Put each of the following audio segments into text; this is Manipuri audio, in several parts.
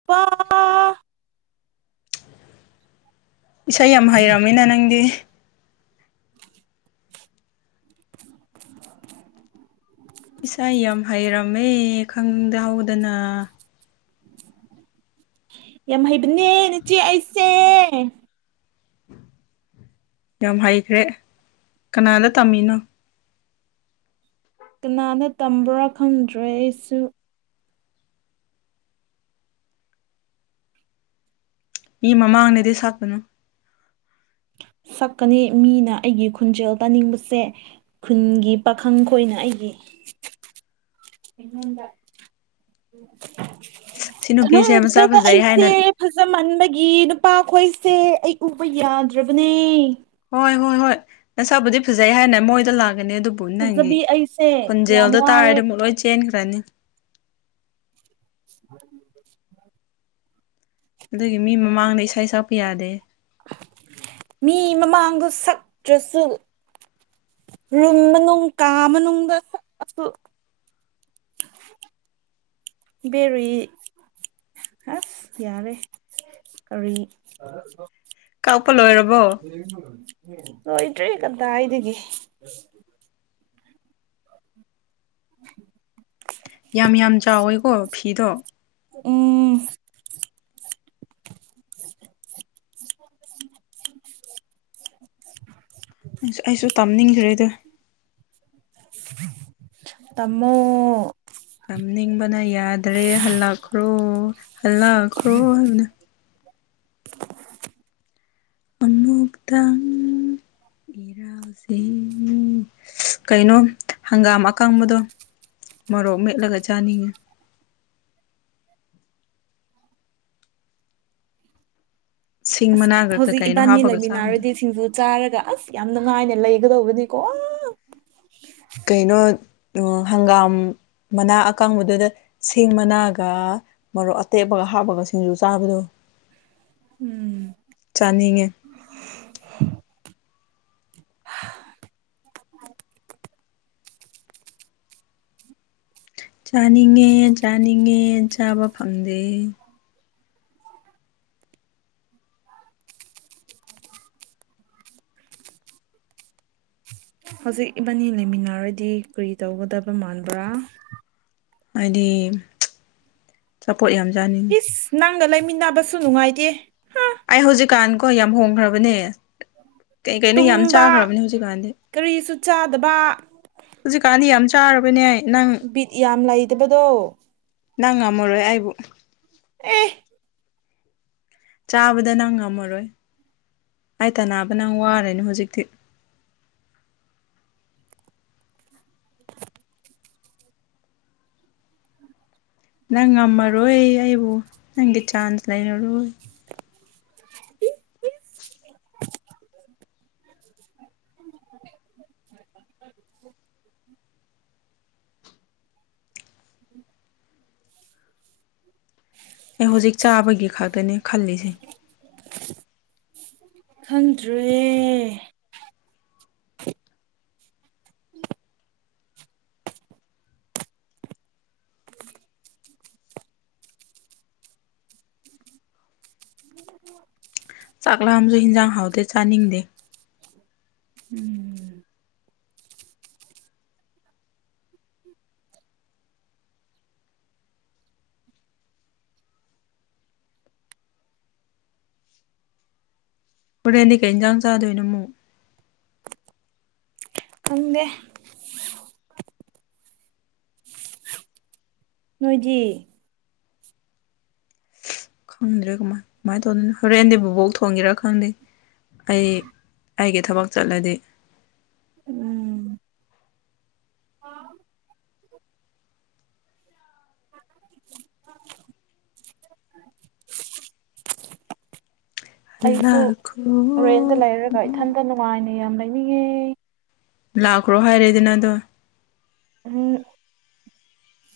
[inaudible] ꯏꯁꯩ ꯌꯥꯝ ꯍꯩꯔꯝꯃꯤꯅ ꯅꯪꯗꯤ ꯏꯁꯥ ꯌꯥꯝ ꯍꯩꯔꯝꯃꯦ ꯈꯪꯍꯧꯗꯅ ꯌꯥꯝ ꯍꯩꯕꯅꯦ ꯅꯆꯦ ꯑꯩꯁꯦ ꯌꯥꯝ ꯍꯩꯈ꯭ꯔꯦ ꯀꯅꯥꯗ ꯇꯝꯃꯤꯅꯣ ꯀꯅꯥꯗ ꯇꯝꯕ꯭ꯔꯥ ꯈꯪꯗ꯭ꯔꯦ ꯑꯩꯁꯨ ꯃꯤ ꯃꯃꯥꯡꯗꯗꯤ ꯁꯥꯠꯀꯅꯣ ꯁꯛꯀꯅꯤ ꯃꯤꯅ ꯑꯩꯒꯤ ꯈꯣꯟꯖꯦꯜ ꯇꯥꯅꯤꯡꯕꯁꯦ ꯈꯨꯟꯒꯤ ꯄꯥꯈꯪ ꯈꯣꯏꯅ ꯑꯩꯒꯤ [unintelligible] ꯁꯤ ꯅꯨꯄꯤꯁꯦ ꯃꯆꯥ ꯐꯖꯩ ꯍꯥꯏꯅ ꯐꯖꯃꯟꯕꯒꯤ ꯅꯨꯄꯥꯈꯣꯏꯁꯦ ꯑꯩ ꯎꯕ ꯌꯥꯗ꯭ꯔꯕꯅꯦ ꯍꯣꯏ ꯍꯣꯏ ꯍꯣꯏ ꯅꯁꯛꯕꯨꯗꯤ ꯐꯖꯩ ꯍꯥꯏꯅꯕ ꯃꯣꯏꯗ ꯂꯥꯛꯀꯅꯤ ꯑꯗꯨꯕꯨ ꯅꯪꯒꯤ ꯐꯖꯕꯤ ꯑꯩꯁꯦ ꯌꯥꯝ ꯈꯣꯟꯖꯦꯜꯗ ꯇꯥꯔꯗꯤ ꯋꯥꯔꯦ ꯑꯃꯨꯛ ꯂꯣꯏ ꯆꯦꯟꯈ꯭ꯔꯅꯤ [inaudible] ꯑꯗꯨꯒꯤ ꯃꯤ ꯃꯃꯥꯡꯗ ꯏꯁꯩ ꯁꯛꯄ ꯌꯥꯗꯦ ꯃꯤ ꯃꯃꯥꯡꯗ ꯁꯛꯇ꯭ꯔꯁꯨ ꯔꯨꯝ ꯃꯅꯨꯡ ꯀꯥ ꯃꯅꯨꯡꯗꯁꯨ ꯕꯦꯔꯤ ꯑꯁ ꯌꯥꯔꯦ ꯀꯔꯤ ꯀꯥꯎꯄ ꯂꯣꯏꯔꯕꯣ ꯂꯣꯏꯗ꯭ꯔꯦ ꯀꯗꯥꯋꯥꯗꯒꯤ ꯌꯥꯝ ꯌꯥꯝ ꯆꯥꯎꯋꯦꯀꯣ ꯐꯤꯗꯣ [inaudible] ꯑꯁ ꯑꯩꯁꯨ ꯇꯥꯅꯤꯡꯈ꯭ꯔꯦꯗ ꯇꯝꯃꯣ ꯇꯥꯝꯅꯤꯡꯕꯅ ꯌꯥꯗ꯭ꯔꯦ ꯍꯜꯂꯛꯈ꯭ꯔꯣ ꯍꯜꯂꯛꯈ꯭ꯔꯣ ꯍꯥꯏꯕꯅ ꯑꯝꯃꯨꯛꯇꯪ ꯀꯩꯅꯣ ꯍꯪꯒꯥꯝ ꯑꯀꯪꯕꯗꯣ ꯃꯣꯔꯣꯛ ꯃꯦꯠꯂꯒ ꯆꯥꯅꯤꯡꯉꯦ ꯁꯤꯡ ꯑꯁ ꯃꯅꯥꯒ ꯀꯩ ꯍꯧꯖꯤꯛ ꯀꯩꯅꯣ ꯏꯕꯥꯅꯤ ꯍꯥꯞꯄꯒ ꯆꯥꯕꯗꯣ ꯂꯩꯃꯤꯟꯅꯥꯔꯗꯤ ꯁꯤꯡꯖꯨ ꯆꯥꯔꯒ ꯑꯁ ꯌꯥꯝ ꯅꯨꯡꯉꯥꯏꯅ ꯂꯩꯒꯗꯧꯕꯅꯤꯀꯣ ꯀꯩꯅꯣ ꯍꯪꯒꯥꯝ ꯃꯅꯥ ꯑꯀꯥꯡꯕꯗꯨꯗ ꯁꯤꯡ ꯃꯅꯥꯒ ꯃꯔꯣꯛ ꯑꯇꯦꯛꯄꯒ ꯍꯥꯞꯄꯒ ꯁꯤꯡꯖꯨ ꯆꯥꯕꯗꯣ ꯎꯝ ꯆꯥꯅꯤꯡꯉꯦ [unintelligible] ꯆꯥꯅꯤꯡꯉꯦ ꯆꯥꯅꯤꯡꯉꯦ ꯆꯥꯕ ꯐꯪꯗꯦ ꯍꯧꯖꯤꯛ ꯏꯕꯥꯅꯤ ꯂꯩꯃꯤꯟꯅꯔꯗꯤ ꯀꯔꯤ ꯇꯧꯒꯗꯕ ꯃꯥꯟꯕ꯭ꯔꯥ ꯍꯥꯏꯗꯤ ꯑꯆꯥꯄꯣꯠ ꯌꯥꯝ ꯆꯥꯅꯤ ꯏꯁ ꯅꯪꯒ ꯂꯩꯃꯤꯟꯅꯕꯁꯨ ꯅꯨꯡꯉꯥꯏꯇꯦ ꯍꯥ ꯑꯩ ꯍꯧꯖꯤꯛꯀꯥꯟꯀꯣ ꯌꯥꯝ ꯍꯣꯡꯈ꯭ꯔꯕꯅꯦ ꯀꯩ ꯀꯩꯅꯣ ꯌꯥꯝ ꯇꯨꯝꯕ ꯆꯥꯈ꯭ꯔꯕꯅꯤ ꯍꯧꯖꯤꯛꯀꯥꯟꯗꯤ ꯀꯔꯤꯁꯨ ꯆꯥꯗꯕ ꯍꯧꯖꯤꯛꯀꯥꯟꯗꯤ ꯌꯥꯝ ꯆꯥꯔꯕꯅꯦ ꯑꯩ ꯅꯪ ꯕꯤꯠ ꯌꯥꯝ ꯂꯩꯇꯥꯕꯗꯣ ꯅꯪ ꯉꯝꯃꯔꯣꯏ ꯑꯩꯕꯨ ꯑꯦ ꯆꯥꯕꯗ ꯅꯪ ꯉꯝꯃꯔꯣꯏ ꯑꯩ ꯇꯟꯅꯥꯕ ꯅꯪ ꯋꯥꯔꯦꯅꯤ ꯍꯧꯖꯤꯛꯇꯤ ꯅꯪ ꯉꯝꯃꯔꯣꯏ ꯑꯩꯕꯨ ꯅꯪꯒꯤ ꯆꯥꯟꯁ ꯂꯩꯔꯔꯣꯏ ꯑꯩ ꯍꯧꯖꯤꯛ ꯆꯥꯕꯒꯤ ꯈꯛꯇꯥꯅꯦ ꯈꯜꯂꯤꯁꯦ ꯈꯪꯗ꯭ꯔꯦ [inaudible] [unintelligible] ꯆꯥꯛ ꯂꯥꯝꯃꯁꯨ ꯍꯤꯟꯖꯥꯡ ꯍꯥꯎꯇꯦ ꯆꯥꯅꯤꯡꯗꯦ [inaudible] ꯍꯣꯔꯦꯟꯗꯤ ꯀꯩ ꯌꯦꯟꯖꯥꯡ ꯆꯥꯗꯣꯏꯅꯣ ꯈꯪꯗꯦ ꯅꯣꯏꯗꯤ ꯈꯪꯗ꯭ꯔꯦ ꯀꯃꯥꯏ ꯀꯃꯥꯏꯅ ꯇꯧꯗꯣꯢꯅꯣ ꯍꯣꯔꯦꯟꯗꯤ ꯕꯨꯕꯣꯛ ꯊꯣꯡꯒꯦꯔꯥ ꯈꯪꯗꯦ ꯑꯩ ꯑꯩꯒꯤ ꯊꯕꯛ ꯆꯠꯂꯗꯤ ꯎꯝ [unintelligible] [unintelligible] ꯑꯩꯁꯨ ꯂꯥꯛꯈ꯭ꯔꯣ ꯔꯦꯟꯗ ꯂꯩꯔꯒ ꯏꯊꯟꯇ ꯅꯨꯡꯉꯥꯏꯅ ꯌꯥꯝ ꯂꯩꯅꯤꯡꯉꯦ ꯂꯥꯛꯈ꯭ꯔꯣ ꯍꯥꯏꯔꯦꯗꯅ ꯑꯗꯣ ꯎꯝ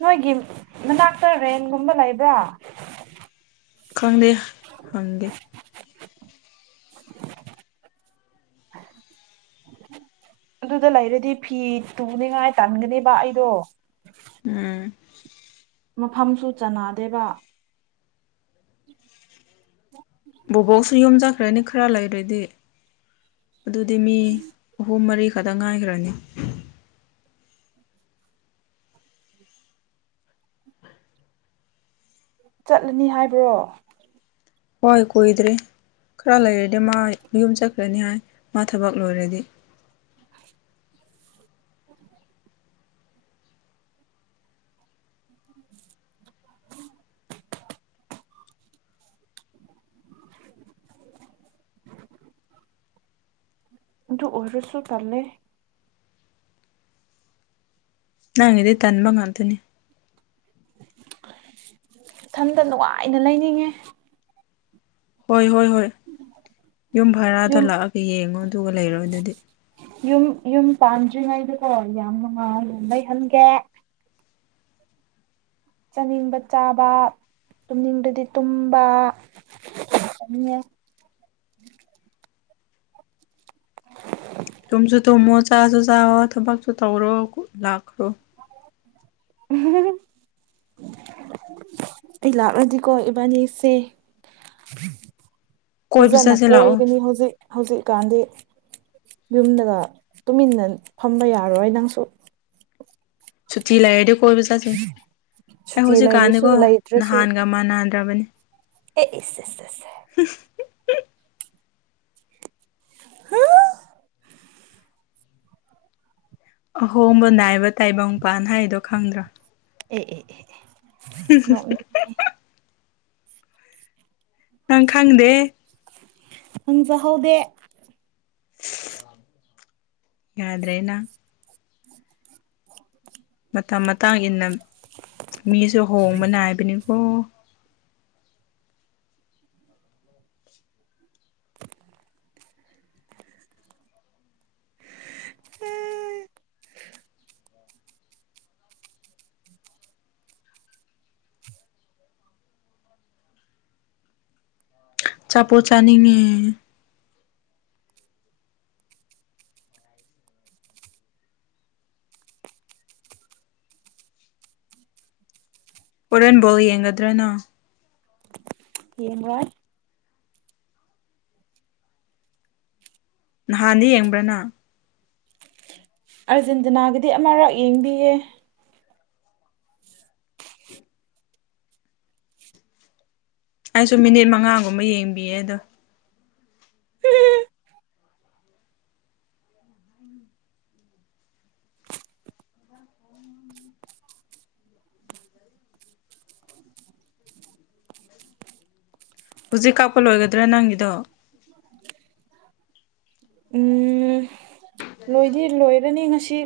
ꯅꯣꯏꯒꯤ ꯃꯅꯥꯛꯇ ꯔꯦꯟꯒꯨꯝꯕ ꯂꯩꯕ꯭ꯔꯥ ꯈꯪꯗꯦ ꯍꯪꯒꯦ [unintelligible] ꯑꯗꯨꯗ ꯂꯩꯔꯗꯤ ꯐꯤ ꯇꯨꯅꯤꯉꯥꯏ ꯊꯝꯒꯥꯅꯦꯕ ꯑꯩꯗꯣ ꯎꯝ ꯃꯐꯝꯁꯨ ꯆꯅꯥꯗꯦꯕ [inaudible] ꯕꯨꯕꯣꯛꯁꯨ ꯌꯨꯝ ꯆꯠꯈ꯭ꯔꯅꯤ ꯈꯔ ꯂꯩꯔꯗꯤ ꯑꯗꯨꯗꯤ ꯃꯤ ꯑꯍꯨꯝ ꯃꯔꯤ ꯈꯛꯇꯪ ꯉꯥꯏꯈ꯭ꯔꯅꯤ ꯆꯠꯂꯅꯤ ꯍꯥꯏꯕ꯭ꯔꯣ ꯍꯣꯏ ꯀꯨꯏꯗ꯭ꯔꯦ ꯈꯔ ꯂꯩꯔꯗꯤ ꯃꯥ ꯌꯨꯝ ꯆꯠꯈ꯭ꯔꯅꯤ ꯍꯥꯏ ꯃꯥ ꯊꯕꯛ ꯂꯣꯏꯔꯗꯤ [inaudible] ꯑꯗꯨ ꯑꯣꯏꯔꯁꯨ ꯇꯜꯂꯦ ꯅꯪꯒꯤꯗꯤ ꯇꯟꯕ ꯉꯥꯛꯇꯅꯤ ꯏꯊꯟꯇ ꯅꯨꯡꯉꯥꯏꯅ ꯂꯩꯅꯤꯡꯉꯦ ꯍꯣꯏ ꯍꯣꯏ ꯍꯣꯏ ꯌꯨꯝ ꯚꯔꯥꯗ ꯌꯨꯝ ꯂꯥꯛꯑꯒ ꯌꯦꯡꯉꯣ ꯑꯗꯨꯒ ꯂꯩꯔꯣ ꯑꯗꯨꯗꯤ ꯌꯨꯝ ꯌꯨꯝ ꯄꯥꯟꯗ꯭ꯔꯤꯉꯩꯗꯀꯣ ꯌꯥꯝ ꯅꯨꯡꯉꯥꯏ ꯂꯩꯍꯟꯒꯦ ꯆꯥꯅꯤꯡꯕ ꯆꯥꯕ ꯇꯨꯝꯅꯤꯡꯕꯗꯤ ꯇꯨꯝꯕ ꯆꯪꯅꯤꯡꯉꯦ ꯇꯨꯝꯁꯨ ꯇꯨꯝꯃꯣ ꯆꯥꯁꯨ ꯆꯥꯑꯣ ꯊꯕꯛꯁꯨ ꯇꯧꯔꯣ ꯂꯥꯛꯈ꯭ꯔꯣ [inaudible] ꯑꯩ ꯂꯥꯛꯂꯗꯤꯀꯣ ꯏꯕꯥꯅꯤꯁꯦ [inaudible] ꯐꯖꯅ ꯆꯠꯁꯦ ꯂꯥꯛꯑꯣ ꯀꯣꯏꯒꯅꯤ ꯍꯧꯖꯤꯛ ꯍꯧꯖꯤꯛꯀꯥꯟꯗꯤ ꯌꯨꯝꯗꯒ ꯇꯨꯃꯤꯟꯅ ꯐꯝꯕ ꯌꯥꯔꯔꯣꯏ ꯅꯪꯁꯨ ꯁꯨꯇꯤ ꯂꯩꯥꯔꯗꯤ ꯀꯣꯏꯕ ꯆꯠ ꯆꯠꯁ ꯑꯩ ꯁꯨꯇꯤ ꯂꯩꯔꯁꯨ ꯍꯧꯖꯤꯛꯀꯥꯟꯗꯤꯀꯣ ꯂꯩꯇ꯭ꯔꯁꯨ ꯅꯍꯥꯟꯒ ꯃꯥꯟꯅꯗ꯭ꯔꯕꯅꯤ ꯑꯦ ꯏꯁ [inaudible] [inaudible] ꯑꯍꯣꯡꯕ ꯅꯥꯏꯕ ꯇꯥꯏꯕꯪꯄꯥꯟ ꯍꯥꯏꯗꯣ ꯈꯪꯗ꯭ꯔꯥ ꯑꯦ ꯑꯦ ꯑꯦ ꯍꯝꯍꯝꯍꯝ ꯅꯣꯛꯅꯤꯡꯉꯦ ꯅꯪ ꯈꯪꯗꯦ ꯍꯪꯖꯍꯧꯗꯦ ꯌꯥꯗ꯭ꯔꯦꯅ [inaudible] ꯃꯇꯝ ꯃꯇꯥꯡ ꯏꯟꯅ ꯃꯤꯁꯨ ꯍꯣꯡꯕ ꯅꯥꯏꯕꯅꯤꯀꯣ ꯎꯝ ꯆꯥꯄꯣꯠ ꯆꯥꯅꯤꯡꯉꯦ ꯍꯣꯔꯦꯟ ꯕꯣꯟ ꯌꯦꯡꯒꯗ꯭ꯔ ꯅꯪ ꯌꯦꯡꯔꯣꯏ ꯅꯍꯥꯟꯗꯤ ꯌꯦꯡꯕ꯭ꯔꯅ ꯑꯥꯔꯖꯦꯟꯇꯤꯅꯥꯒꯗꯤ ꯑꯃꯔꯛ ꯌꯦꯡꯕꯤꯌꯦ ꯑꯩꯁꯨ ꯃꯤꯅꯤꯠ ꯃꯉꯥꯒꯨꯝꯕ ꯌꯦꯡꯕꯤꯌꯦ ꯑꯗꯣ ꯍꯧꯖꯤꯛ ꯀꯥꯞꯄ ꯂꯣꯏꯒꯗ꯭ꯔꯥ ꯅꯪꯒꯤꯗꯣ ꯎꯝ ꯂꯣꯏꯗꯤ ꯂꯣꯏꯔꯅꯤ ꯉꯁꯤ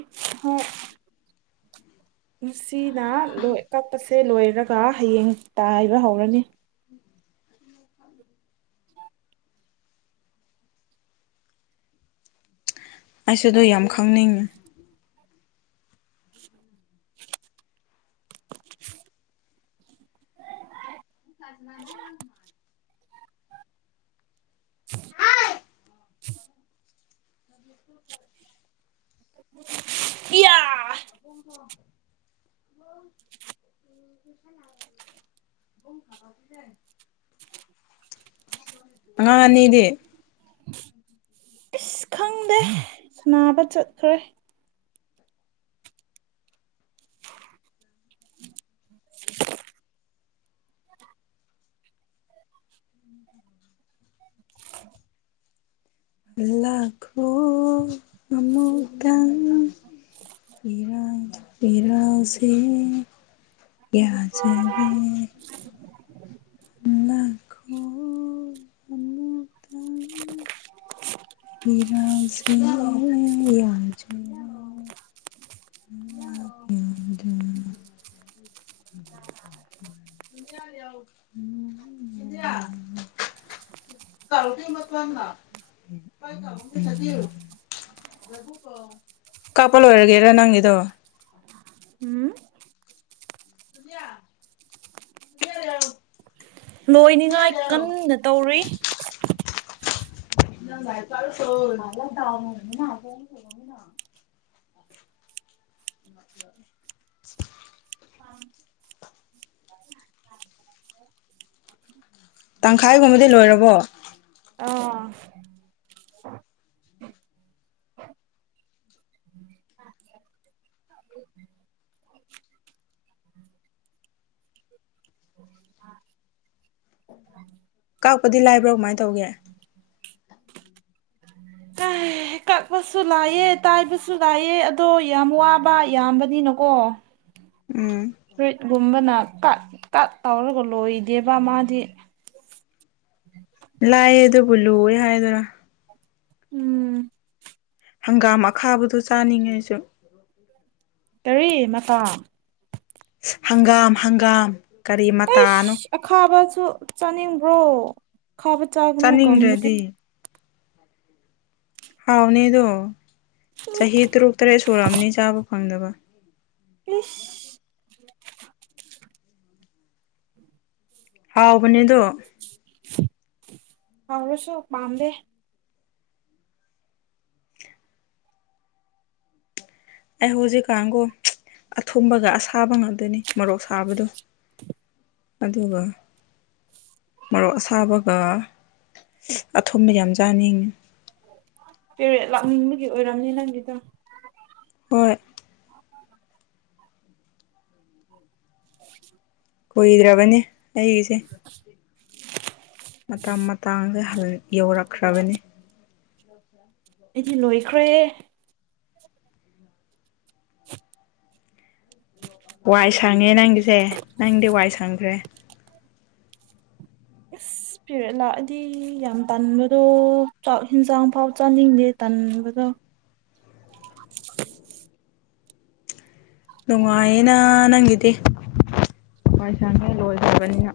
ꯅꯨꯡꯁꯤꯅꯣꯏ ꯀꯛꯄꯁꯦ ꯂꯣꯏꯔꯒ ꯍꯌꯦꯡ ꯇꯥꯏꯕ ꯍꯧꯔꯅꯤ ꯑꯩꯁ ꯑꯗꯨ ꯌꯥꯝ ꯈꯪꯅꯤꯡꯉꯤ [inaudible] [inaudible] ꯏꯌꯥ [inaudible] ꯅꯣꯏꯅꯤꯗꯦ ꯏꯁ ꯈꯪꯗꯦ ꯁꯅꯥꯕ ꯆꯠꯈ꯭ꯔꯦ [unintelligible] [unintelligible] ꯌꯥꯖꯔ ꯂꯥꯛꯈꯣ ꯏꯔꯥꯜꯁꯦ ꯌꯥꯖꯔꯦ [inaudible] [unintelligible] [unintelligible] ꯀꯥꯞꯄ ꯂꯣꯏꯔꯒꯦꯔ ꯅꯪꯒꯤꯗꯣ ꯍꯝ [unintelligible] ꯂꯣꯏꯅꯤꯠꯉꯥꯏ ꯀꯟꯅ ꯇꯧꯔꯤ [unintelligible] [inaudible] ꯇꯥꯡꯈꯥꯏꯒꯨꯝꯕꯗꯤ ꯂꯣꯏꯔꯕꯣ ꯑꯣ ꯀꯥꯛꯄꯗꯤ ꯂꯥꯏꯕ꯭ꯔꯣ ꯀꯃꯥꯏꯟ ꯇꯧꯒꯦ ꯍꯦꯛ ꯀꯥꯛꯄꯁꯨ ꯂꯥꯏꯑꯦ ꯇꯥꯏꯕꯁꯨ ꯂꯥꯏꯑꯦ ꯑꯗꯣ ꯌꯥꯝ ꯋꯥꯕ ꯌꯥꯝꯕꯅꯤꯅꯀꯣ ꯎꯝ ꯐ꯭ꯔꯨꯏꯠꯀꯨꯝꯕꯅ ꯀꯛ ꯀꯠ ꯇꯧꯔꯒ ꯂꯣꯏꯗꯦꯕ ꯃꯥꯗꯤ ꯂꯥꯏꯑꯦ ꯑꯗꯨꯕꯨ ꯂꯨꯋꯦ ꯍꯥꯏꯗꯣꯏꯔꯥ ꯎꯝ ꯍꯪꯒꯥꯝ ꯑꯈꯥꯕꯗꯣ ꯆꯥꯅꯤꯡꯉꯦ ꯑꯩꯁꯨ [inaudible] [unintelligible] ꯍꯪꯒꯥꯝ ꯍꯪꯒꯥꯝ ꯀꯔꯤ ꯃꯇꯥꯅꯣ ꯑꯩꯁ ꯑꯈꯥꯕꯁꯨ ꯆꯥꯅꯤꯡꯕ꯭ꯔꯣ ꯈꯥꯕ ꯆꯥꯒꯅꯨ ꯀꯪꯕꯅꯤ ꯆꯥꯅꯤꯡꯗ꯭ꯔꯗꯤ ꯍꯥꯎꯕꯅꯦ ꯑꯗꯨ ꯆꯍꯤ ꯇꯔꯨꯛ ꯇꯔꯦꯠ ꯁꯨꯔꯛꯑꯕꯅꯤ ꯆꯥꯕ ꯐꯪꯗꯕ ꯏꯁꯁ ꯍꯥꯎꯕꯅꯦꯗꯨ ꯍꯥꯎꯔꯁꯨ ꯄꯥꯝꯗꯦ ꯑꯩ ꯍꯧꯖꯤꯛꯀꯥꯟꯒꯣ ꯑꯊꯨꯝꯕꯒ ꯑꯁꯥꯕ ꯉꯥꯛꯇꯅꯤ ꯃꯣꯔꯣꯛ ꯁꯥꯕꯗꯣ ꯑꯗꯨꯒ ꯃꯔꯣꯛ ꯑꯁꯥꯕꯒ ꯑꯊꯨꯝꯕ ꯌꯥꯝ ꯆꯥꯅꯤꯡꯉꯤ ꯄꯦꯔꯦꯠ ꯂꯥꯛꯅꯤꯡꯕꯒꯤ ꯑꯣꯏꯔꯝꯅꯤ ꯅꯪꯒꯤꯗꯣ ꯍꯣꯏ [unintelligible] ꯀꯨꯏꯗ꯭ꯔꯕꯅꯦ ꯑꯩꯒꯤꯁꯦ ꯃꯇꯝ ꯃꯇꯥꯡꯗ [unintelligible] ꯌꯧꯔꯛꯈ꯭ꯔꯕꯅꯤ [unintelligible] ꯑꯩꯗꯤ ꯂꯣꯏꯈ꯭ꯔꯦ ꯋꯥꯏ ꯁꯪꯉꯦ ꯅꯪꯒꯤꯁꯦ ꯅꯪꯗꯤ ꯋꯥꯏ ꯁꯪꯈ꯭ꯔꯦ ꯏꯁ ꯄꯤꯔꯦꯠ ꯂꯥꯛꯑꯗꯤ ꯌꯥꯝ ꯇꯟꯕꯗꯣ ꯆꯥꯛ ꯌꯦꯟꯖꯥꯡ ꯐꯥꯎ ꯆꯥꯅꯤꯡꯗꯦ ꯇꯟꯕꯗꯣ ꯅꯨꯡꯉꯥꯏꯌꯦꯅ ꯅꯪꯒꯤꯗꯤ ꯋꯥꯏ ꯁꯪꯉꯦ ꯂꯣꯏꯈ꯭ꯔꯕꯅꯤꯅ